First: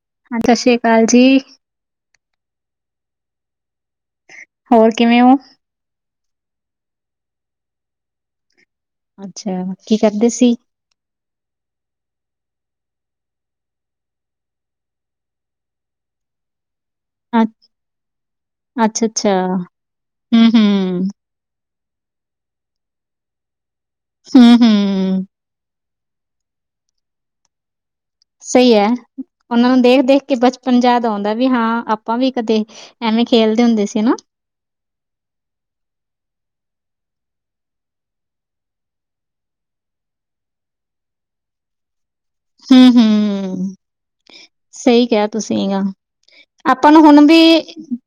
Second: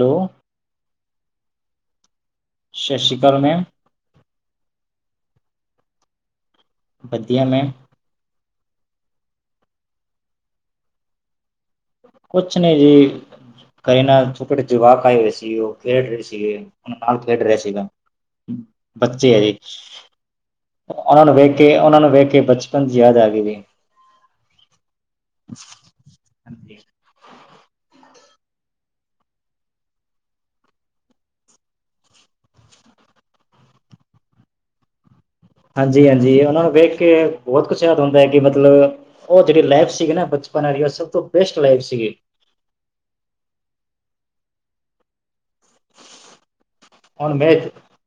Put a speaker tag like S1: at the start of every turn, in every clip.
S1: Hello
S2: ਹਾਂਜੀ ਸ਼ਸ਼ ਸ਼ੀਆ ਕਾਲ ਜੀ।
S1: ਸ਼ਸੀ਼ ਕਾਲ ਮੈਮ।
S2: ਹੋਰ ਕਿਵੇਂ ਓ?
S1: ਬਦੀਆਂ ਮੈਮ।
S2: ਅੱਛਾ, ਕੀ ਕਰਦੇ ਸੀ?
S1: ਕੁੱਛ ਨਈ ਜੀ, ਕਏ ਨਾ [unintelligible] ਜਵਾਕ ਆਏ ਹੋਏ ਸੀ ਓ ਖੇਡ ਰਏ ਸੀਗੇ। ਹੁਨ ਨਾਲ ਖੇਡ ਰੇਆ ਸੀਗਾ, ਬੱਚੇ
S2: ਅੱਛਾ-ਅੱਛਾ,
S1: ਐ ਜੀ
S2: ਹੂੰ-ਹੂੰ,
S1: ਓਨਾ ਨੂੰ ਵੇਖ ਕੇ ਓਨਾ ਨੂੰ ਵੇਖ ਕੇ ਬਚਪਨ ਦੀ ਯਾਦ ਆਗੀ ਜੀ।
S2: ਹੂੰ-ਹੂੰ।
S1: [unintelligible]
S2: ਸਈ ਐ, ਓਨਾ ਨੂੰ ਦੇਖ-ਦੇਖ ਕੇ ਬਚਪਨ ਜਾਦ ਔਂਦਾ ਵੀ ਹਾਂ ਆਪਾਂ ਵੀ ਕਦੇ ਐਵੇਂ ਖੇਲਦੇ ਹੁੰਦੇ ਸੀ ਨਾ।
S1: ਹਾਂਜੀ-ਹਾਂਜੀ, ਓਨਾ ਨੂੰ ਵੇਖ ਕੇ ਬੋਤ ਕੁੱਛ ਯਾਦ ਔਂਦਾ ਐ ਕਿ ਮਤਲਬ ਓ ਜੇੜੀ ਲੈਫ ਸੀਗੀ ਨਾ ਬਚਪਨ ਆਲੀ਼ ਓ ਸਬ ਤੋਂ ਬੈਸਟ ਲਾਈਫ ਸੀਗੀ।
S2: ਹੂੰ-ਹੂੰ, ਸਈ ਕੇਆ ਤੁਸੀਂ ਏਨਾਂ ਨੂੰ। ਆਪਾਂ ਨੂੰ ਹੋਨ
S1: ਹੁਣ
S2: ਬੀ
S1: ਮੈਂ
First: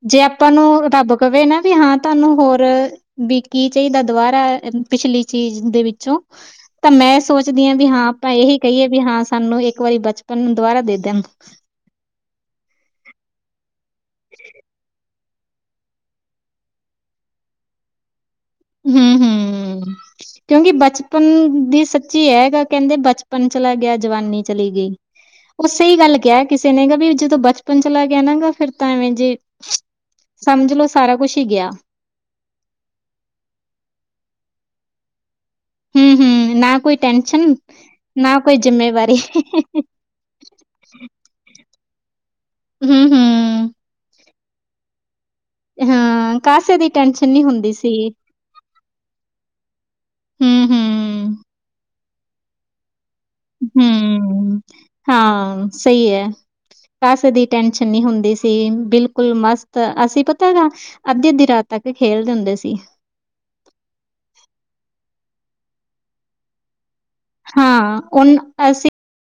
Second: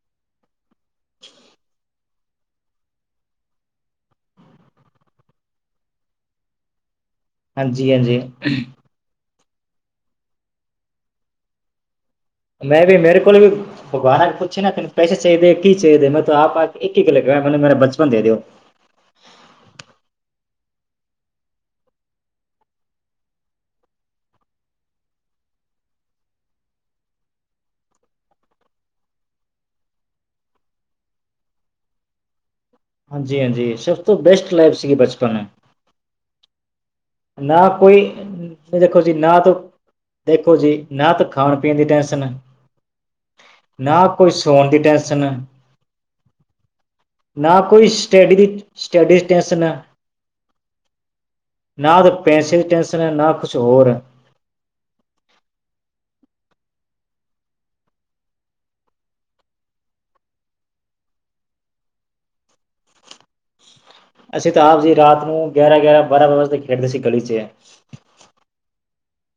S2: ਜੇ ਆਪਾਂ ਨੂੰ ਰੱਬ ਕਵੇ ਨਾ ਵੀ ਹਾਂ ਤੁਆਨੂੰ ਹੋਰ ਬੀ ਕੀ ਚਈਦਾ ਦੁਬਾਰਾ ਅ, ਪਿਛਲੀ ਚੀਜ ਦੇ ਵਿੱਚੋਂ ਤਾਂ ਮੈਂ ਸੋਚਦੀ ਹਾਂ ਵੀ
S1: ਹਾਂਜੀ
S2: ਹਾਂ
S1: ਹਾਂਜੀ
S2: ਆਪਾਂ ਏਹੀ ਕਹੀਏ ਵੀ ਹਾਂ ਸਾਨੂੰ ਇੱਕ ਵਾਰੀ ਬਚਪਨ ਨੂੰ ਦੁਬਾਰਾ ਦੇ ਦੇਨ।
S1: ਮੈਂ ਵੀ ਮੇਰੇ ਕੋਲ ਵੀ ਭਗਵਾਨ ਪੁੱਛੇ ਨਾ ਤੈਨੂੰ ਪੈਸੇ ਚਾਈਦੇ, ਕੀ ਚਾਈਦੇ? ਮੈਂ ਤਾ ਆਪ ਆ ਕੇ ਇੱਕ ਹੀ ਗੱਲ ਕਾਂ, ਮੈਨੂੰ ਮੇਰਾ ਬਚਪਨ ਦੇ ਦਿਓ।
S2: ਹੂੰ ਹੂੰ। ਕਿਉਂਕਿ ਬਚਪਨ ਦੀ ਸੱਚੀ ਐ ਏ ਗੱਲ, ਕੈਂਦੇ ਬਚਪਨ ਚਲਾ ਗਿਆ, ਜਵਾਨੀ ਚਲੀ ਗਈ। ੳਹ ਸਹੀ ਗੱਲ ਕੈਆ ਕਿਸੇ ਨੇ ਗਾ ਵੀ ਜਦੋਂ ਬਚਪਨ ਚਲਾ ਗਿਆ ਨਾ ਗਾ ਫੇਰ ਤਾਂ ਐਵੇਂ ਜੇ ਸਮਝ ਲੋ ਸਾਰਾ ਕੁਛ ਈ ਗਿਆ।
S1: ਹਾਂਜੀ-ਹਾਂਜੀ, ਸਭ ਤੋਂ ਬੈਸਟ ਲਾਈਫ ਸੀਗੀ ਬਚਪਨ।
S2: ਹੂੰ ਹੂੰ। ਨਾ ਕੋਈ ਟੈਨਸ਼ਨ
S1: ਨਾ ਕੋਈ
S2: ਨਾ ਕੋਈ
S1: ਦੇਖੋ ਜੀ
S2: ਜਿੰਮੇਵਾਰੀ।
S1: ਨਾ ਤੋਂ ਦੇਖੋ ਜੀ ਨਾ ਤੇ ਖਾਨ- ਪੀਨ ਦੀ ਟੈਂਸ਼ਨ
S2: ਹੂੰ ਹੂੰ।
S1: ਨਾ ਕੋਈ ਸੋਨ ਦੀ ਟੈਸ਼ਨ
S2: ਹਾਂ ਕਾਸੇ ਦੀ ਟੈਨਸ਼ਨ ਨੀ ਹੁੰਦੀ ਸੀ।
S1: [unintelligible] ਸਟਡੀਸ ਟੈਸਨਾ
S2: ਹੂੰ ਹੂੰ।
S1: ਨਾ ਤੇ ਪੈਸੇ ਦੀ ਟੈਸ਼ਨ ਏ, ਨਾ ਕੁ
S2: ਹੂੰ ਹਾਂ, ਸਹੀ ਐ। ਕਾਸੇ ਦੀ ਟੈਨਸ਼ਨ ਨੀ ਹੁੰਦੀ ਸੀ ਬਿਲਕੁਲ ਮਸਤ, ਅਸੀ ਪਤਾ ਗਾ ਅੱਧੀ-ਅੱਧੀ ਰਾਤ ਤੱਕ ਖੇਲਦੇ ਹੁੰਦੇ ਸੀ।
S1: ਅਸੀਂ ਤਾਂ ਆਪ ਜੀ ਰਾਤ ਨੂੰ ਗਿਆਰਾਂ-ਗਿਆਰਾਂ ਬਾਰਾਂ ਬਾ ਵਜੇੇ ਤਕ ਖੇਡਦੇ ਸੀ ਗਲੀ ਚ।
S2: ਹਾਂ ਓਨ ਅਸੀ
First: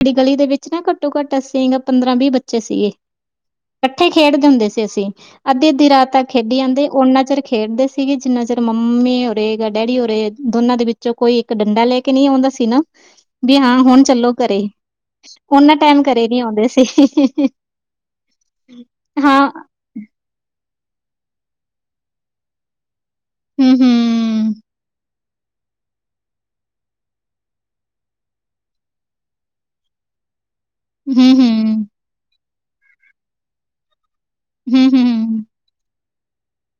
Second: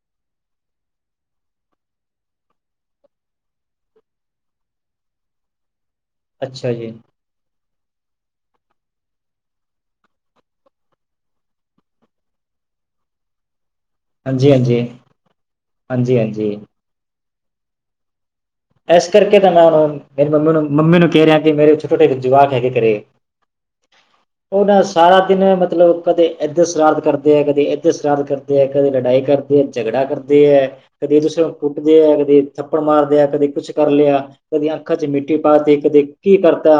S2: ਅਪਨੀ ਗਲੀ ਦੇ ਵਿੱਚ ਨਾ ਘੱਟੋ-ਘੱਟ ਅਸੀ ਪੰਦਰਾਂ ਵੀਹ ਬੱਚੇ ਸੀਗੇ। ਕੱਠੇ ਖੇਡਦੇ ਹੁੰਦੇ ਸੀ ਅਸੀ। ਅੱਧੀ-ਅੱਧੀ ਰਾਤ ਤੱਕ ਖੇਡੀ
S1: ਅੱਛਾ
S2: ਆਂਦੇ
S1: ਜੀ,
S2: ਓਨਾ ਚੇਰ ਖੇਡਦੇ ਸੀ ਸੀਗੇ ਜਿੰਨਾ ਚਿਰ ਮੰਮੀ ਹੋਰੇ ਜਾਂ ਡੈਡੀ ਹੋਰੇ ਦੋਨਾਂ ਦੇ ਵਿੱਚੋਂ ਕੋਈ ਇੱਕ ਡੰਡਾ ਲੈ ਕੇ ਨਈ ਆਉਂਦਾ ਸੀ ਨਾ। ਬੀ ਹਾਂ ਹੁਨ ਚੱਲੋ ਘਰੇ,
S1: ਹਾਂਜੀ-ਹਾਂਜੀ,
S2: ੳਨਾ ਟਾਈਮ ਘਰੇ ਨੀ
S1: ਹਾਂਜੀ-ਹਾਂਜੀ।
S2: ਆਉਂਦੇ ਸੀ।
S1: ਏਸ ਕਰਕੇ
S2: ਹਾਂ
S1: ਤਾਂ ਮੈਂ ੳਨੂੰ ਮੇਰੀ ਮੰਮੀ ਨੂੰ ਮੰਮੀ ਨੂੰ ਕੈ ਰੇਆ ਕਿ ਮੇਰੇ ਛੋਟੇ-ਛੋਟੇ ਜਵਾਕ ਹੈਗੇ ਘਰੇ।
S2: ਹੂੰ ਹੂੰ।
S1: [inaudible] ੳਦਾ ਸਾਰਾ ਦਿਨ ਮਤਲਬ ਕਦੇ ਏਧਰ ਸ਼ਰਾਰਤ ਕਰਦੇ ਏ, ਕਦੇ ਏਧਰ ਸ਼ਰਾਰਤ ਕਰਦੇ ਏ, ਕਦੇ ਲੜਾਈ ਕਰਦੇ ਏ, ਝਗੜਾ ਕਰਦੇ ਏ, ਕਦੇ
S2: ਹੂੰ
S1: ਏਕ-ਦੂਸਰੇ
S2: ਹੂੰ
S1: ਨੂੰ ਕੁੱਟਦੇ ਏ, ਕਦੇ ਥੱਪੜ ਮਾਰਦੇ ਆ, ਕਦੇ ਕੁਛ ਕਰ ਲਿਆ ਕਦੀ
S2: ਹੂੰ
S1: ਅੱਖਾਂ ਚ
S2: ਹੂੰ
S1: ਮਿੱਟੀ ਪਾ ਤੀ, ਕਦੇ ਕੀ ਕਰਤਾ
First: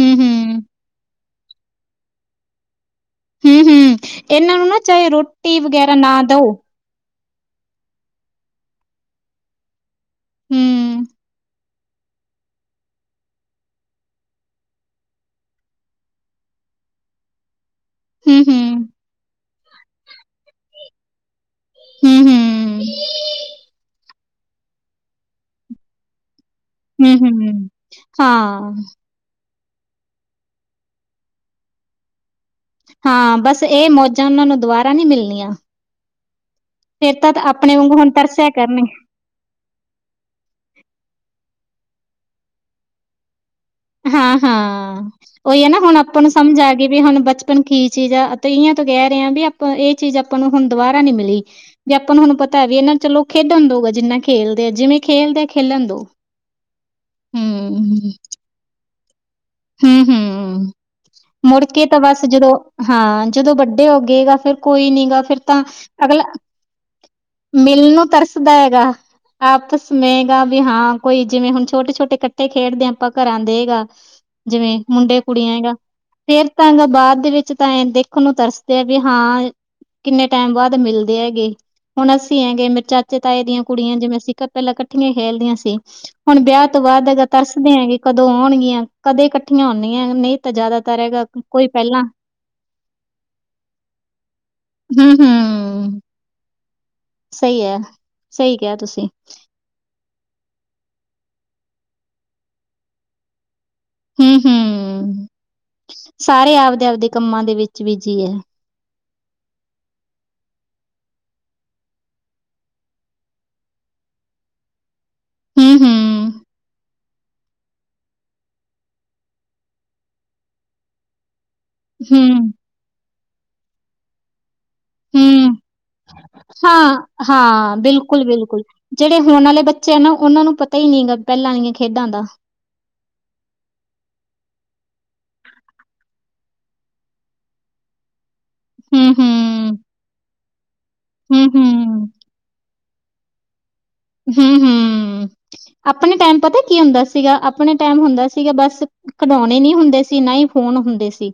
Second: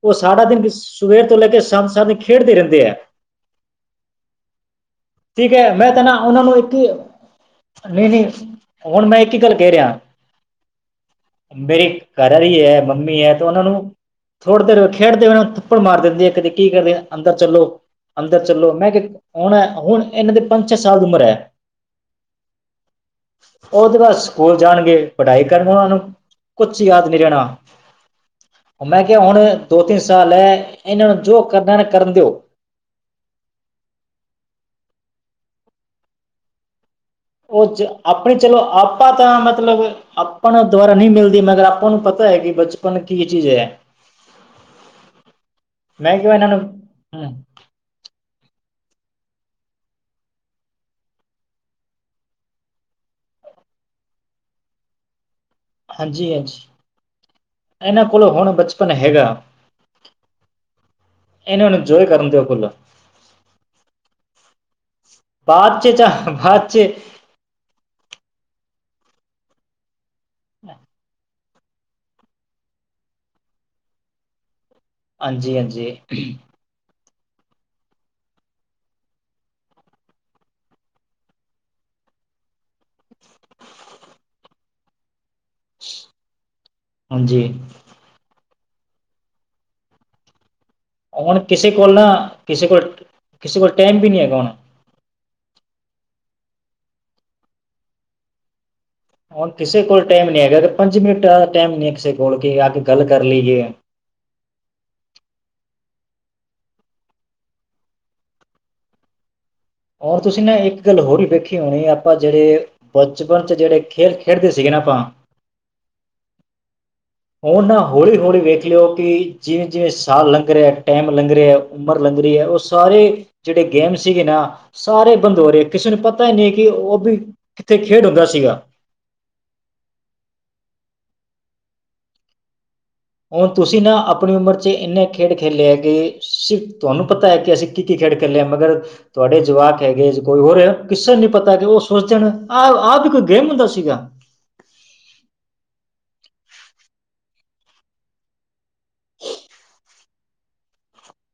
S2: ਹੂੰ
S1: ਸਾਰਾ
S2: ਹੂੰ
S1: ਦਿਨ ਸਵੇਰ ਤੋਂ ਲੈ ਕੇ ਸ਼ਾਮ, ਸਾਮੀ ਖੇਡਦੇ ਰੈੰਦੇ ਏ।
S2: ਹੂੰ ਹੂੰ ਇਹਨਾਂ ਨੂੰ ਨਾ ਚਾਹੇ
S1: ਠੀਕ
S2: ਰੋਟੀ
S1: ਏ ਮੈਂ
S2: ਵਗੈਰਾ
S1: ਤੇ ਨਾ ੳਨਾਂ
S2: ਦਓ
S1: ਨੂੰ ਇੱਕ ਈ ਨਈ- ਨਈ ਹੁਨ ਮੈਂ ਇੱਕ ਈ ਗੱਲ ਕੈ ਰਿਆ
S2: ਹੂੰ।
S1: ਮੇਰੀ ਘਰਆਲੀ ਏ, ਮੰਮੀ ਏ ਤੇ ੳਨਾਂ ਨੂੰ ਥੋੜੀ ਦੇਰ ਖੇਡਦੇ ੳਨਾਂ ਨੂੰ ਥੱਪੜ ਮਾਰ ਦੇੰਦੀ ਏ, ਕੇਦੀ ਕੀ ਕਰਦੇ? ਅੰਦਰ ਚੱਲੋ
S2: ਹੂੰ
S1: ਅੰਦਰ ਚੱਲੋ।
S2: ਹੂੰ
S1: ਮੈਂ ਕੈ ਹੁਨ, ਹੁਨ ਏਨਾਂ ਦੀ ਪੰਜ- ਛੇ ਸਾਲ ਦੀ ਉਮਰ ਐ।
S2: ਹੂੰ ਹੂੰ
S1: ੳਦੇ ਬਾਦ ਸਕੂਲ ਜਾਨਗੇ ਪਢਾ਼ਈ ਕਰਨ ੳਨੂੰ ਕੁਛ ਯਾਦ
S2: ਹੂੰ,
S1: ਨੀ ਰੇਨਾ,
S2: ਹੂੰ, ਹਾਂ,
S1: ੳ ਮੈਂ ਕੇਆ ਹੁਨ ਦੋ-ਤਿੰਨ ਸਾਲ ਹੈ, ਏਨਾਂ ਨੂੰ ਜੋ ਕਰਨਾ ਨਾ ਕਰਨ ਦੇਓ
S2: ਹਾਂ ਬਸ ਏਹ ਮੌਜਾਂ ੳਨਾਂ ਨੂੰ ਦੁਬਾਰਾ ਨੀ ਮਿਲਨੀਆਂ।
S1: ੳ ਚ
S2: ਵਾਂਗੂ ਹੁਣ
S1: ਅਪਨੇ
S2: ਤਰਸਿਆ
S1: ਚਲੋ
S2: ਕਰਨਗੇ
S1: ਆਪਾਂ ਤਾਂ ਮਤਲਬ ਆਪਾਂ ਦੁਆਰਾ ਨੀ ਮਿਲਦੀ, ਮਗਰ ਆਪਾਂ ਨੂੰ ਪਤਾ ਏ ਕਿ ਬਚਪਨ ਕੀ ਚੀਜ ਐ।
S2: ਹਾਂ ਹਾਂ ਉਹੀ ਹੈ ਨਾ ਹੁਣ
S1: ਮੈਂ
S2: ਆਪਾਂ ਨੂੰ
S1: ਕਿਹਾ ਇਹਨਾਂ
S2: ਸਮਝ ਆ ਗਈ ਵੀ ਹੁਣ ਬੱਚੇ ਪਨ ਕੀ ਚੀਜ਼ ਆ ਤੇ ਇਓ ਤੋਂ ਕਹਿ ਰਹੇ ਹਾਂ ਵੀ ਆਪਾਂ ਇਹ ਚੀਜ਼ ਆਪਾਂ ਨੂੰ ਹੁਣ ਦੁਬਾਰਾ ਨੀ ਮਿਲੀ। ਵੀੇ ਆਪਾਂ ਨੂੰ ਹੁਣ ਪਤਾ ਵੀ ਇਹਨਾ ਚਲੋ ਖੇਡਣ ਦਊਗਾ ਜਿੰਨਾ ਖੇਲਦੇ ਆ ਜਿਵੇਂ ਖੇਲਦੇ ਖੇਲਣ ਦੋ
S1: ਹਾਂਜੀ
S2: ਹਮ।
S1: ਹੋਣ ਬੱਚੇ ਆਪ ਹੈਗਾ
S2: ਹੂੰ। ਮੁੜ
S1: ਇਹਨੂੰ
S2: ਕੇ ਤਾਂ
S1: ਇੰਜੋਏ
S2: ਬਸ
S1: ਕਰਨ ਦਿਓ
S2: ਜਦੋਂ
S1: ਫੁੱਲ
S2: ਹਾਂ ਜਦੋਂ ਵੱਡੇ ਹੋ ਗਏਗਾ ਫਿਰ ਕੋਈ ਨੀ ਗਾ ਫਿਰ ਤਾਂ
S1: ਚੱਟ
S2: ਅਗਲਾ
S1: ਬਹਾਰ ਚ। [unintelligible]
S2: ਮਿਲਣ ਨੂੰ ਤਰਸਦਾ ਹੈਗਾ ਆਪਸ ਮੇਗਾ ਵੀ ਹਾਂ ਕੋਈ ਜਿਵੇਂ ਹੁਣ ਛੋਟੇ ਛੋਟੇ ਕੰਚੇ ਖੇਡਦੇ ਹਾਂ ਆਪਾਂ ਘਰਾਂ ਦੇ ਹੈਗਾ ਜਿਵੇਂ ਮੁੰਡੇ ਕੁੜੀਆਂ
S1: ਹਾਂਜੀ
S2: ਹੈਗਾ
S1: ਹਾਂਜੀ
S2: ਫੇਰ ਤਾਂ ਬਾਅਦ ਦੇ ਵਿੱਚ ਤਾਂ ਇਹ ਦੇਖਣ ਨੂੰ ਤਰਸਦੇ ਆ ਵੀ ਹਾਂ ਕਿੰਨੇ ਟੈਮ ਬਾਅਦ ਮਿਲਦੇ ਹੈਗੇ ਹੁਣ ਅਸੀਂ ਹੈਂਗੇ ਮੇਰੇ ਚਾਚੇ ਤਾ ਦੀਆਂ ਕੁੜੀਆਂ ਜਿਵੇਂ ਪੈਲਾਂ ਇਕੱਠੀਆਂ ਖੇਲਦੀਆਂ ਸੀ। ਹੁਣ ਵਿਆਹ ਤੋਂ ਬਾਅਦ
S1: ਹਾਂਜੀ
S2: ਤਰਸਦੇ ਆਂ ਕਿ ਕਦੋਂ ਆਉਣਗੀਆਂ ਕਦੇ ਇਕੱਠੀਆਂ ਹੁੰਦੀਆਂ ਨਹੀਂ ਤਾਂ ਜ਼ਿਆਦਾਤਰ ਹੈ
S1: ਹੁਣ ਕਿਸੇ ਕੋਲ ਨਾ ਕਿਸੇ ਕੋਲ ਕਿਸੇ ਕੋਲ ਟੈਮ ਵੀ ਨਹੀਂ ਹੈਗਾ ਹੁਣ।
S2: ਹਮ ਹਮ ਸਹੀ ਹੈ ਸਹੀ ਕਿਹਾ ਤੁਸੀਂ।
S1: ਹੁਣ ਕਿਸੇ ਕੋਲ ਟੈਮ ਨੀ ਹੈਗਾ ਪੰਜ ਮਿੰਟ ਦਾ ਟੈਮ ਨਹੀਂ ਹੈ ਕਿਸੇ ਕੋਲ ਕਿ ਆ ਕੇ ਗੱਲ ਕਰ ਲਈਏ
S2: ਹਮ ਹਮ ਸਾਰੇ ਆਪਦੇ ਆਪਦੇ ਕੰਮਾਂ ਦੇ ਵਿੱਚ ਬੀਜ਼ੀ ਹੈ।
S1: ਹੁਣ ਤੁਸੀਂ ਨਾ ਇੱਕ ਗੱਲ ਹੋਰ ਹੀ ਵੇਖੀ ਹੋਣੀ ਆਪਾਂ ਜਿਹੜੇ ਬਚਪਨ ਚ ਜਿਹੜੇ ਖੇਲ ਖੇਡਦੇ ਸੀਗੇ ਨਾ ਆਪਾਂ
S2: ਹਮ ਹਮ।
S1: ਹੁਣ ਨਾ ਹੌਲੀ ਹੌਲੀ ਵੇਖ ਲਿਓ ਕਿ ਜਿਵੇਂ ਜਿਵੇਂ ਸਾਲ ਲੰਘ ਰਿਹਾ ਟੈਮ ਲੰਘ ਰਿਹਾ ਉਮਰ ਲੰਗ ਰਹੀ ਹੈ
S2: ਹੂੰ,
S1: ਉਹ ਸਾਰੇ ਜਿਹੜੇ ਗੇਮ ਸੀਗੇ ਨਾ ਸਾਰੇ ਬੰਦ ਹੋ
S2: ਹੂੰ,
S1: ਰਹੇ ਕਿਸੇ ਨੂੰ ਪਤਾ ਹੀ ਨਹੀਂ ਕਿ ਉਹ
S2: ਹਾਂ,
S1: ਵੀ
S2: ਹਾਂ,
S1: ਕਿੱਥੇ ਖੇਡ ਹੁੰਦਾ ਸੀਗਾ
S2: ਬਿਲਕੁਲ-ਬਿਲਕੁਲ। ਜਿਹੜੇ ਹੁਣ ਵਾਲੇ ਬੱਚੇ ਆ ਨਾ ਉਹਨਾਂ ਨੂੰ ਪਤਾ ਹੀ ਨਹੀਂ ਹੈਗਾ ਪੈਲਾਂ ਦੀਆਂ ਖੇਡਾਂ ਦਾ।
S1: ਹੁਣ ਤੁਸੀਂ ਨਾ ਆਪਣੀ ਉਮਰ ਚ ਇੰਨੇ ਖੇਡ ਖੇਲੇ ਹੈਗੇ ਸਿਰਫ ਤੁਹਾਨੂੰ ਪਤਾ ਹੈ ਕਿ ਅਸੀਂ ਕੀ ਕੀ ਖੇਡ ਖੇਲਿਆ ਮਗਰ ਤੁਹਾਡੇ
S2: ਹੂੰ-ਹੂੰ,
S1: ਜਵਾਕ ਹੈਗੇ ਕੋਈ ਹੋਰ ਕਿਸੇ ਨੀ ਪਤਾ ਕਿ ਉਹ
S2: ਹੂੰ-ਹੂੰ,
S1: ਸੋਚ ਜਾਣ ਆਹ ਆਪ ਵੀ ਕੋਈ ਗੇਮ ਹੁੰਦਾ ਸੀਗਾ।
S2: ਹਮ ਹਮ ਆਪਣੇ ਟੈਮ ਪਤਾ ਕੀ ਹੁੰਦਾ ਸੀਗਾ ਆਪਣੇ ਟੈਮ ਹੁੰਦਾ ਸੀਗਾ ਬਸ ਖਡੋਣੇ ਨੀ ਹੁੰਦੇ ਸੀ ਨਾ ਹੀ ਫੋਨ ਹੁੰਦੇ ਸੀ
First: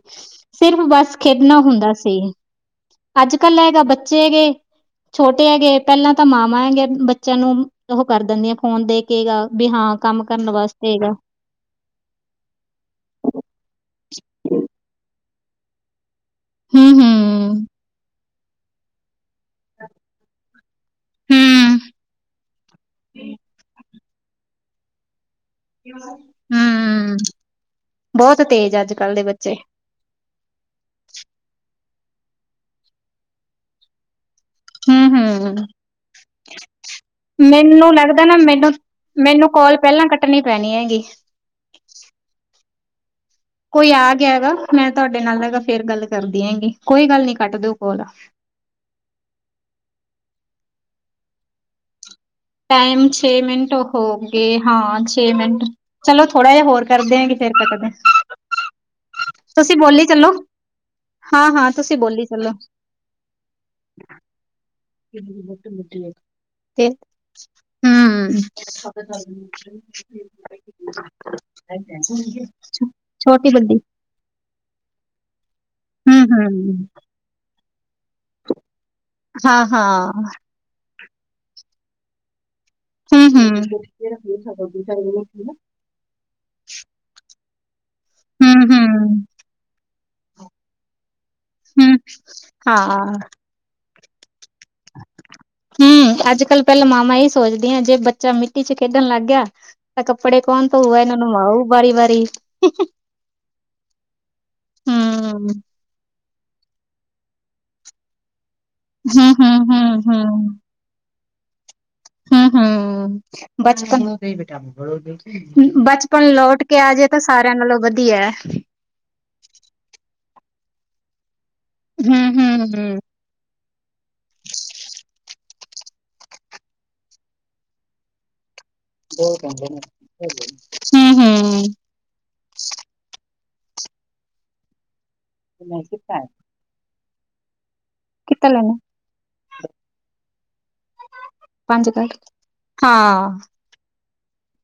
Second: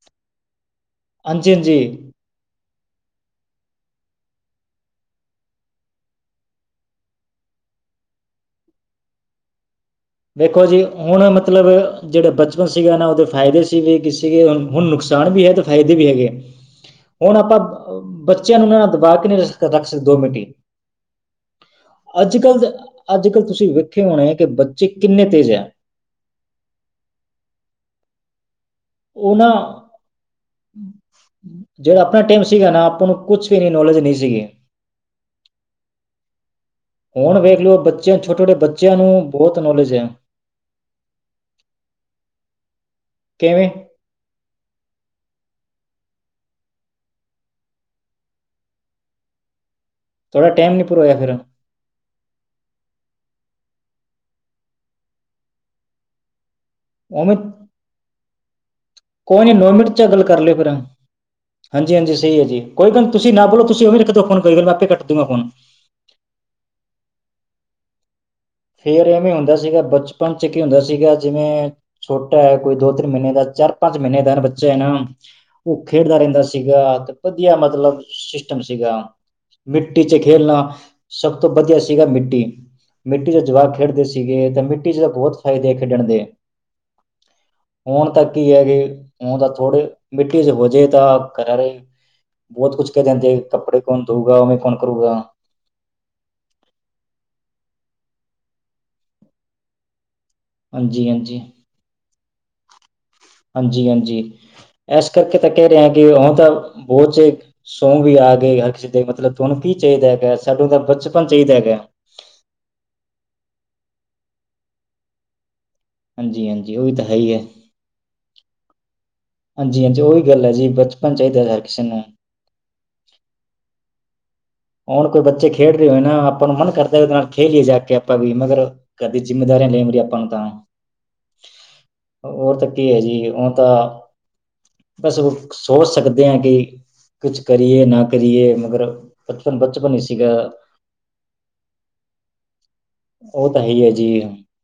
S2: ਸਿਰਫ ਬਸ
S1: ਹਾਂਜੀ
S2: ਖੇਡਣਾ ਹੁੰਦਾ
S1: ਹਾਂਜੀ
S2: ਸੀ ਅੱਜ ਕੱਲ ਹੈਗਾ ਬੱਚੇ ਹੈਗੇ ਛੋਟੇ ਹੈਗੇ ਪੈਲਾਂ ਤਾਂ ਮਾਵਾਂ ਹੈਗੇ ਬੱਚਿਆਂ ਨੂੰ ਉਹ ਕਰ ਦਿੰਦੀਆਂ ਫ਼ੋਨ ਦੇ ਕੇ ਗ ਵੀ ਹਾਂ ਕੰਮ ਕਰਨ
S1: ਦੇਖੋ ਜੀ
S2: ਵਾਸਤੇ ਹੈਗਾ
S1: ਹੁਣ ਮਤਲਬ ਜਿਹੜਾ ਬਚਪਨ ਸੀਗਾ ਨਾ ਉਹਦੇ ਫਾਇਦੇ ਸੀ ਵੀ ਕਿ ਸੀਗੇ
S2: ਹੂੰ
S1: ਹੁਣ ਨੁਕਸਾਨ ਵੀ ਹੈ ਅਤੇ ਫਾਇਦੇ ਵੀ ਹੈਗੇ
S2: ਹੂੰ
S1: ਹੁਣ ਆਪਾਂ ਬੱਚਿਆਂ ਨੂੰ ਨਾਂ ਦਬਾ ਕਿ ਰ ਰੱਖ ਸਕਦੇ ਦੋ ਮਿੰਟ
S2: ਹੂੰ
S1: ਅੱਜ ਕੱਲ ਦੇ ਅੱਜ ਕੱਲ ਤੁਸੀਂ ਦੇਖੇ ਹੋਣੇ ਹੈ ਕਿ ਬੱਚੇ ਕਿੰਨੇ ਤੇਜ਼ ਹੈ
S2: ਹਮ ਬੋਤ ਤੇਜ ਅੱਜ ਕੱਲ੍ਹ ਦੇ
S1: ਉਹਨਾ
S2: ਬੱਚੇ
S1: ਜਿਹੜਾ ਆਪਣਾ ਟੈਮ ਸੀਗਾ ਨਾ ਆਪਾਂ ਨੂੰ ਕੁਛ ਵੀ ਨੌਲੇਜ ਨਹੀਂ ਸੀਗੀ
S2: ਹਮ ਹਮ
S1: ਹੁਣ ਵੇਖ ਲਓ
S2: ਮੈਨੂੰ
S1: ਬੱਚਿਆਂ
S2: ਲੱਗਦਾ ਨਾ
S1: ਛੋਟੇ ਛੋਟੇ
S2: ਮੈਨੂੰ
S1: ਬੱਚਿਆਂ ਨੂੰ
S2: ਮੈਨੂੰ
S1: ਬਹੁਤ
S2: ਕੋਲ
S1: ਨੌਲੇਜ
S2: ਪੈਲਾਂ
S1: ਹੈ
S2: ਕੱਟਣੀ ਪੈਣੀ ਹੈਗੀ
S1: ਕਿਵੇਂ
S2: ਵੀ ਆ ਗਿਆ ਗਾ ਮੈਂ ਤੁਹਾਡੇ ਨਾਲ ਹੈਗਾ ਫੇਰ ਗੱਲ ਕਰਦੀ ਹੈਗੀ ਕੋਈ ਗੱਲ ਨੀ ਕੱਟ ਦਿਓ ਕੋਲ।
S1: ਥੋੜ੍ਹਾ ਟੈਮ ਨੀ ਭਰੋਆ ਫਿਰ।
S2: ਟਾਈਮ ਛੇ ਮਿੰਟ ਹੋ ਗਏ ਹਾਂ ਛੇ ਮਿੰਟ, ਚਲੋ ਥੋੜਾ ਜਾ ਹੋਰ ਕਰਦੇ ਆ ਗੇ
S1: ਉਵੇਂ
S2: ਫਿਰ ਕੱਟ ਦੇ।
S1: ਕੋਈ ਨੀ ਨੌ ਮਿੰਟ 'ਚ ਗੱਲ
S2: ਚੱਲੋ
S1: ਕਰ ਲਿਓ ਫਿਰ,
S2: ਹਾਂ ਹਾਂ ਤੁਸੀਂ
S1: ਹਾਂਜੀ-ਹਾਂਜੀ
S2: ਬੋਲੀ
S1: ਸਹੀ ਐ ਜੀ। ਕੋਈ ਗੱਲ ਤੁਸੀਂ ਨਾ ਬੋਲੋ ਤੁਸੀਂ ਉਵੇਂ ਈ ਰੱਖ ਦੋ ਫੂਨ ਕੋਈ ਗੱਲ ਮੈਂ ਆਪੇ ਕਟ
S2: ਹੂੰ
S1: ਫੇਰ ਇਵੇਂ ਹੁੰਦਾ ਸੀਗਾ ਬਚਪਨ 'ਚ ਕੀ ਹੁੰਦਾ ਸੀਗਾ ਜਿਵੇਂ, ਛੋਟਾ ਹੈ ਕੋਈ ਦੋ-ਤਿੰਨ ਮਹੀਨੇ ਦਾ
S2: ਛੋਟੀ ਵੱਡੀ
S1: ਚਾਰ-ਪੰਜ ਪੰਜ ਮਹੀਨੇ ਦਾ ਬੱਚਾ ਹੈ ਨਾ, ਉਹ ਖੇਡਦਾ
S2: ਹੂੰ
S1: ਰਹਿੰਦਾ
S2: ਹੂੰ
S1: ਸੀਗਾ ਵਧੀਆ ਮਤਲਬ ਸਿਸਟਮ ਸੀਗਾ,
S2: ਹਾਂ ਹਾਂ
S1: ਮਿੱਟੀ 'ਚ ਖੇਲਣਾ। ਸਭ ਤੋਂ ਵਧੀਆ ਸੀਗਾ ਮਿੱਟੀ,
S2: ਹੂੰ
S1: ਮਿੱਟੀ 'ਚ
S2: ਹੂੰ
S1: ਜਵਾਕ
S2: ਹੂੰ
S1: ਖੇਡਦੇ ਸੀਗੇ ਤਾਂ ਮਿੱਟੀ ਚ ਤਾਂ ਬਹੁਤ ਫਾਇਦੇ ਖੇਡਣ ਦੇ। ਹੁਣ ਤਾਂ ਕੀ
S2: ਹੂੰ
S1: ਹੈਗੇ,
S2: ਹੂੰ
S1: ਹੁਣ ਤਾਂ ਥੋੜੇ ਮਿੱਟੀ 'ਚ ਹੋਜੇ ਤਾਂ ਕਰ ਰਹੇ, ਬਹੁਤ ਕੁੱਛ
S2: ਹਾਂ
S1: ਕਹਿ ਦਿੰਦੇ ਕੱਪੜੇ ਕੌਣ ਧੋਉਗਾ ਉਵੇਂ ਕੌਣ ਕਰੂਗਾ।
S2: ਹੂੰ ਅੱਜਕੱਲ ਪਹਿਲਾਂ ਮਾਵਾਂ ਇਹ ਸੋਚਦੀਆਂ ਜੇ ਬੱਚਾ ਮਿੱਟੀ 'ਚ ਖੇਡਣ ਲੱਗ ਗਿਆ ਤਾਂ ਕੱਪੜੇ ਕੌਣ ਧੋਊ
S1: ਹਾਂਜੀ
S2: ਇਹਨੂੰ
S1: ਹਾਂਜੀ
S2: ਨਵਾਊ ਵਾਰੀ-ਵਾਰੀ।
S1: ਹਾਂਜੀ-ਹਾਂਜੀ, ਇਸ ਕਰਕੇ
S2: ਹੂੰ
S1: ਤਾਂ ਕਹਿ ਰਿਹਾ ਕਿ ਉਹ ਤਾਂ, ਬਹੁਤ 'ਚ ਸੋ ਵੀ ਆ ਗਏ ਹਰ ਕਿਸੇ
S2: ਹੂੰ
S1: ਮਤਲਬ
S2: ਹੂੰ
S1: ਤੁਹਾਨੂੰ ਕੀ
S2: ਹੂੰ
S1: ਚਾਹੀਦਾ ਹੈਗਾ ਸਾਨੂੰ ਤਾਂ ਬਚਪਨ ਚਾਹੀਦਾ ਹੈਗਾ।
S2: ਹੂੰ-ਹੂੰ, ਬਚਪਨ, ਬਚ ਪਨ
S1: ਹਾਂਜੀ,
S2: ਲੌਟ
S1: ਹਾਂਜੀ
S2: ਕੇ
S1: ਉਹੀ
S2: ਆਜੇ
S1: ਹੈ
S2: ਤਾਂ
S1: ਹੀ ਹੈ।
S2: ਸਾਰਿਆਂ ਨਾਲੋਂ ਵਧੀਆ।
S1: ਹਾਂਜੀ-ਹਾਂਜੀ ਉਹੀ ਗੱਲ ਹੈ ਜੀ ਬਚਪਨ ਚਾਹੀਦਾ ਹਰ ਕਿਸੇ ਨੂੰ।
S2: ਹੂੰ ਹੂੰ ਹੂੰ।
S1: ਹੁਣ ਕੋਈ ਬੱਚੇ ਖੇਡ ਰਹੇ ਹੋਏ ਨਾ ਆਪਾਂ ਨੂੰ ਮਨ ਕਰਦਾ ਉਹਦੇ ਨਾਲ ਖੇਲੀਏ ਜਾ ਕੇ ਆਪਾਂ ਵੀ ਮਗਰ ਘਰ ਦੀ ਜਿੰਮੇਦਾਰੀਆਂ ਲੈ ਮੁੜੀਆਂ ਆਪਾਂ ਨੂੰ ਤਾਂ।
S2: ਹੂੰ ਹੂੰ
S1: ਹੋਰ ਤਾਂ ਕੀ ਹੈ ਜੀ ਉਹ ਤਾਂ, ਬਸ ਹੋ ਸੋਚ ਸਕਦੇ ਆ ਕਿ, ਕੁਛ ਕਰੀਏ ਨਾ
S2: ਕਿੱਥੇ
S1: ਕਰੀਏ
S2: ਲੈਣਾ
S1: ਮਗਰ ਬਚਪਨ ਬਚਪਨ ਹੀ ਸੀਗਾ।
S2: ਪੰਜ ਘਰ, ਹਾਂ।
S1: ਸਹੀ ਹੈ ਜੀ,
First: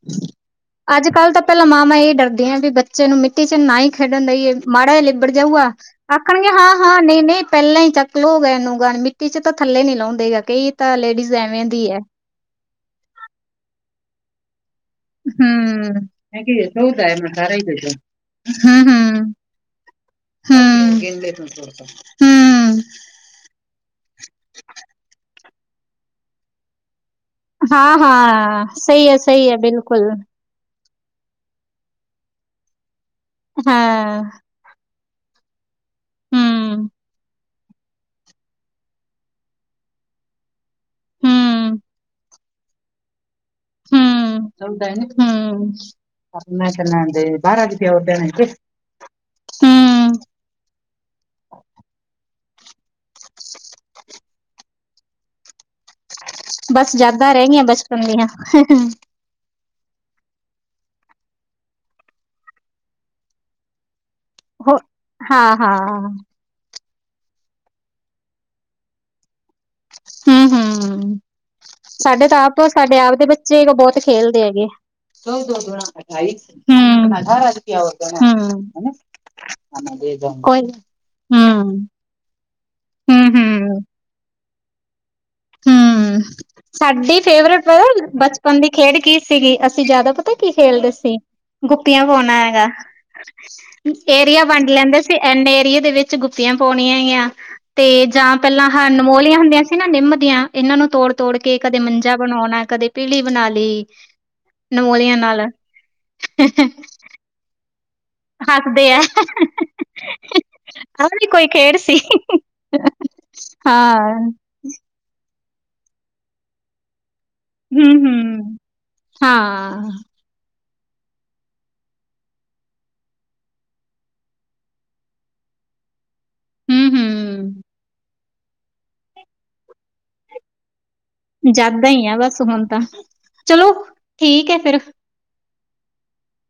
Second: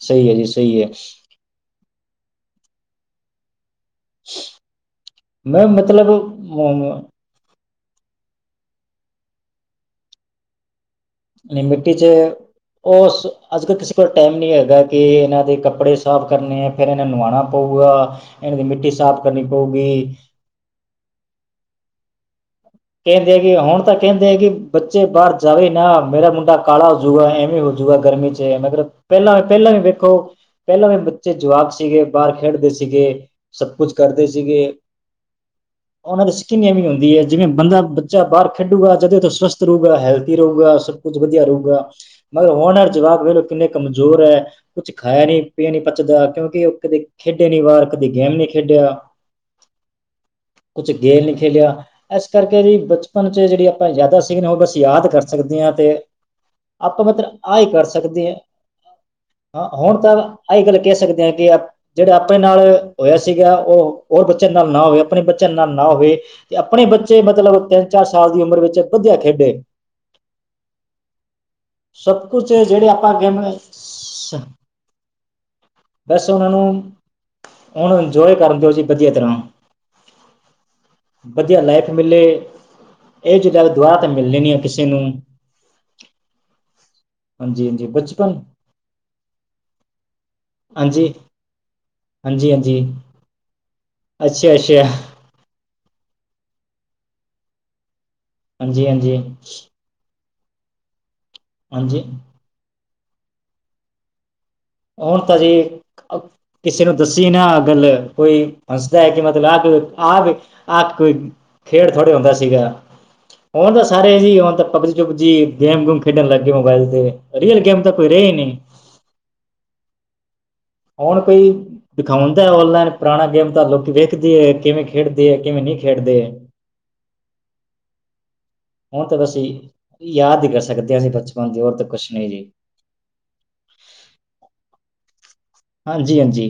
S1: ਸਹੀ ਐ ਜੀ ਸਹੀ ਐ।
S2: ਅੱਜ ਕੱਲ੍ਹ ਤਾਂ ਪਹਿਲਾਂ ਮਾਵਾਂ ਇਹ ਡਰਦੀਆਂ ਵੀ ਬੱਚੇ ਨੂੰ ਮਿੱਟੀ 'ਚ ਨਾ ਹੀ ਖੇਡਣ ਦੇਈਏ, ਮਾੜਾ ਜਾ ਲਿੱਬੜ ਜਾਊਗਾ,
S1: ਮੈਂ ਮਤਲਬ
S2: ਆਖਣਗੇ
S1: ਮ-
S2: ਹਾਂ-ਹਾਂ ਨਹੀਂ-ਨਹੀਂ ਪਹਿਲਾਂ ਹੀ ਚੱਕਲੋਗੇ ਇਹਨੂੰ ਗ ਮਿੱਟੀ ਚ ਤਾਂ ਥੱਲੇ ਨੀ ਲਾਉਂਦੇਗਾ ਕਈ ਤਾਂ ਲੇਡੀਜ਼
S1: ਨਹੀਂ
S2: ਐਵੇਂ ਦੀ
S1: ਮਿੱਟੀ
S2: ਹੈ
S1: 'ਚ, ਉਹ ਅੱਜਕੱਲ ਕਿਸੇ ਕੋਲ ਟਾਈਮ ਨਹੀਂ ਹੈਗਾ। ਕੇ ਇਹਨਾਂ ਦੇ ਕੱਪੜੇ
S2: ਹੂੰ
S1: ਸਾਫ਼ ਕਰਨੇ ਇ ਫਿਰ ਇਹਨਾਂ ਨੂੰ ਨੁਵਾਉਣਾ ਪਊਗਾ। ਇਹਨਾਂ ਦੀ
S2: ਹੂੰ
S1: ਮਿੱਟੀ ਸਾਫ਼ ਕਰਨੀ ਪਊਗੀ।
S2: ਹੂੰ, ਹੂੰ।
S1: ਫੇਰਦੇ ਗੀ ਹੁਣ ਤਾਂ ਕਹਿੰਦੇ ਹੈ ਕਿ ਬੱਚੇ ਬਾਹਰ ਜਾਵੇ ਨਾ ਮੇਰਾ ਮੁੰਡਾ ਕਾਲਾ ਹੋ ਜੂਗਾ। ਹੋਜੂਗਾ
S2: ਹਾਂ
S1: ਗਰਮੀ 'ਚ
S2: ਹਾਂ
S1: ਮਤਲਬ
S2: ਸਹੀ ਹੈ
S1: ਪਹਿਲਾਂ,
S2: ਸਹੀ ਹੈ
S1: ਪਹਿਲਾਂ ਵੀ
S2: ਬਿਲਕੁਲ
S1: ਵੇਖੋ ਪਹਿਲਾਂ ਵੀ ਬੱਚੇ ਜਵਾਕ ਸੀਗੇ ਬਾਹਰ ਖੇਡਦੇ ਸੀਗੇ, ਸਭ ਕੁਛ
S2: ਹਾਂ
S1: ਕਰਦੇ ਸੀਗੇ। ਉਹਨਾਂ ਦੇ ਸਕਿਨ ਐਵੇਂ
S2: ਹੂੰ
S1: ਹੁੰਦੀ ਏ ਜਿਵੇਂ ਬੰਦਾ ਬੱਚਾ ਬਾਹਰ ਖੇਡੂਗਾ ਜਦੇ ਤੇ ੳਹ ਸਵਸਥ ਰਹੁਗਾ, ਹੈਲਦੀ ਰਹੁਗਾ, ਸਭ ਕੁਝ ਵਧੀਆ
S2: ਹੂੰ
S1: ਰਹੁਗਾ। ਮਗਰ ਹੁਣ ਆਲੇ ਜਵਾਕ ਵੇਲੋ ਕਿੰਨੇ ਕਮਜ਼ੋਰ ਐ,
S2: ਹੂੰ
S1: ਕੁਛ ਖਾਇਆ ਨੀ ਪੀਆ
S2: ਹੂੰ
S1: ਨੀ ਪਚਦਾ ਕਿਉਂਕਿ ਉਹ ਕਦੇ ਖੇਡੇ ਨੀ ਵਾਰ ਕਦੇ ਗੇਮ ਨੀ ਖੇ ਖੇਡਿਆ।
S2: ਹੂੰ
S1: ਕੁਛ ਗੇਲ ਨੀ ਖੇਲਿਆ। ਇਸ ਕਰਕੇ ਜੀ, ਬਚਪਨ ਚ ਜਿਹੜੀ ਆਪਾਂ ਯਾਦਾ ਸੀ, ਉਹ ਬਸ ਯਾਦ ਕਰ ਸਕਦੇ ਹਾਂ ਤੇ
S2: ਬਸ
S1: ਆਪਾਂ
S2: ਯਾਦਾਂ
S1: ਮਤਲਬ,
S2: ਰਹਿ
S1: ਆ
S2: ਗਈਆਂ
S1: ਹੀ ਕਰ
S2: ਬਚਪਨ ਦੀਆਂ
S1: ਸਕਦੇ ਹ ਹਾਂ, ਹੁਣ ਤਾਂ ਆਹੀ ਗੱਲ ਕਹਿ ਸਕਦੇ ਆ ਕਿ, ਜਿਹੜਾ ਆਪਣੇ ਨਾਲ, ਹੋਇਆ ਸੀਗਾ ਉਹ ਹੋਰ ਬੱਚਿਆਂ ਨਾਲ
S2: ਹੋ
S1: ਨਾ ਹੋਵੇ, ਆਪਣੇ
S2: ਹਾਂ
S1: ਬੱਚਿਆਂ ਨਾਲ ਨਾ
S2: ਹਾਂ
S1: ਹੋਵੇ ਤੇ ਆਪਣੇ ਬੱਚੇ ਮਤਲਬ, ਤਿੰਨ-ਚਾਰ ਸਾਲ ਦੀ ਉਮਰ ਵਿੱਚ ਵਧੀਆ ਖੇਡੇ
S2: ਹੂੰ-ਹੂੰ
S1: ਸਭ
S2: ਸਾਡੇ ਤਾਂ
S1: ਕੁਛ
S2: ਆਪ,
S1: ਜਿਹੜੇ
S2: ਸਾਡੇ
S1: ਆਪਾਂ
S2: ਆਪਦੇ
S1: ਗੇਮ
S2: ਬੱਚੇ ਬਹੁਤ, ਖੇਲਦੇ ਹੈਗੇ ਚੋ ਤੋਂਧਣਾ ਅਠ ਅਠਾਰ
S1: ਬਸ ਉਹਨਾਂ ਨੂੰ
S2: [unintelligible] ਹੂੰ
S1: ਹੁਣ ਇੰਜੋਏ ਕਰਨ
S2: [unintelligible] ਹੂੰ ਉਹਧਣਾ
S1: ਦਿਓ ਜੀ
S2: ਹਨ
S1: ਵਧੀਆ ਤਰ੍ਹਾਂ
S2: [inaudible] ਅੰਦਰ ਦੇ ਜਾਓ, ਕੋਈ ਨਹੀਂ
S1: ਵਧੀਆ ਲਾਈਫ ਮਿਲੇ, ਇਹ
S2: ਹੂੰ
S1: ਚੀਜਾਂ ਦੁਬਾਰਾ ਤੇ ਮਿਲਣੀ ਨਹੀਂ ਕਿਸੇ ਨੂੰ
S2: ਹੂੰ, ਸਾਡੀ ਫੇਵਰੇਟ
S1: ਹਾਂਜੀ ਹਾਂਜੀ
S2: ਪਤਾ ਬਚਪਨ ਦੀ ਖੇਡ ਕੀ ਸੀਗੀ, ਅਸੀਂ ਜਿਆਦਾ ਪਤਾ ਕੀ ਖੇਲਦੇ
S1: ਹਾਂਜੀ
S2: ਸੀ ਗੁੱਪੀਆਂ ਪਾਉਣ
S1: ਹਾਂਜੀ
S2: ਆਏ ਗਾ,
S1: ਹਾਂਜੀ
S2: ਏਰੀਆ
S1: ਅੱਛਾ
S2: ਵੰਡ
S1: ਅੱਛਾ
S2: ਲੈਂਦੇ ਸੀ। ਇਹਨੇ ਏਰੀਏ ਦੇ ਵਿੱਚ ਗੁੱਪਆਂ ਪਾਉਣੀਆਂ ਹੈ ਈਆਂ ਤੇ ਜਾਂ ਪਹਿਲਾਂ
S1: ਹਾਂਜੀ ਹਾਂਜੀ
S2: ਹਨਮੋਲੀਆਂ, ਹੁੰਦੀਆਂ ਇਨਾ ਨਿੰਮ ਦੀਆਂ ਇਹਨਾਂ ਨੂੰ ਤੋੜ-ਤੋੜ ਕੇ ਕਦੇ
S1: ਹਾਂਜੀ
S2: ਮੰਜਾ ਬਣਾਉਣਾ, ਕਦੇ ਪੀੜੀ ਬਣਾ ਲਈ ਨਮੋਲੀਆਂ
S1: ਔਰਤ
S2: ਨਾਲ
S1: ਜੀ, ਕਿਸੇ ਨੂੰ ਦੱਸੀ ਨਾ ਆ ਗੱਲੇ ਕੋਈ
S2: ਹੱਸਦੇ ਆ
S1: ਹੱਸਦਾ ਹੈ ਕਿ ਮਤਲਬ, ਆਹ ਕੋ ਆ-ਆ
S2: ਆਹ
S1: ਕੋਈ
S2: ਵੀ
S1: ਖੇਡ
S2: ਸੀ।
S1: ਥੋੜਾ ਹੁੰਦਾ ਸੀਗਾ ਹੁਣ ਤਾਂ ਸਾਰੇ,
S2: ਹਾਂ।
S1: ਹੀ ਹੁਣ ਤਾਂ ਪਬਲਿ ਪਬਜੀ ਜੀ ਗੇਮ- ਗੂਮ ਖੇਡਣ ਲੱਗ ਗਏ ਮੋਬਾਇਲ ਤੇ, ਰੀਅਲ ਗੇਮ ਤਾਂ,
S2: ਹੂੰ,
S1: ਕੋਈ ਰਹੇ ਹੀ
S2: ਹੂੰ।
S1: ਨਈ
S2: ਹਾਂ।
S1: ਹੁਣ ਭਿ ਦਿਖਾਉਂਣ ਔਨਲਾਈਨ, ਪੁਰਾਣਾ ਗੇਮ ਤਾਂ ਲੋਕੀ ਵੇਖਦੀ ਏ, ਕਿਵੇਂ, ਖੇਡਦੀ ਹੈ ਕਿਵੇਂ, ਨਈ ਖੇਡਦੇ
S2: ਹੂੰ, ਹੂੰ।
S1: ਹੁਣ ਤਾਂ, ਅਸੀ ਯਾਦ ਹੀ ਕਰ ਸਕਦੇ ਹਾਂ, ਅਸੀਂ ਬੱਸ
S2: ਯਾਦਾ ਈ, ਆ ਬਸ ਹੁਣ ਤਾਂ, ਚਲੋ ਠੀਕ ਹੈ ਫਿਰ
S1: ਹਾਂਜੀ-ਹਾਂਜੀ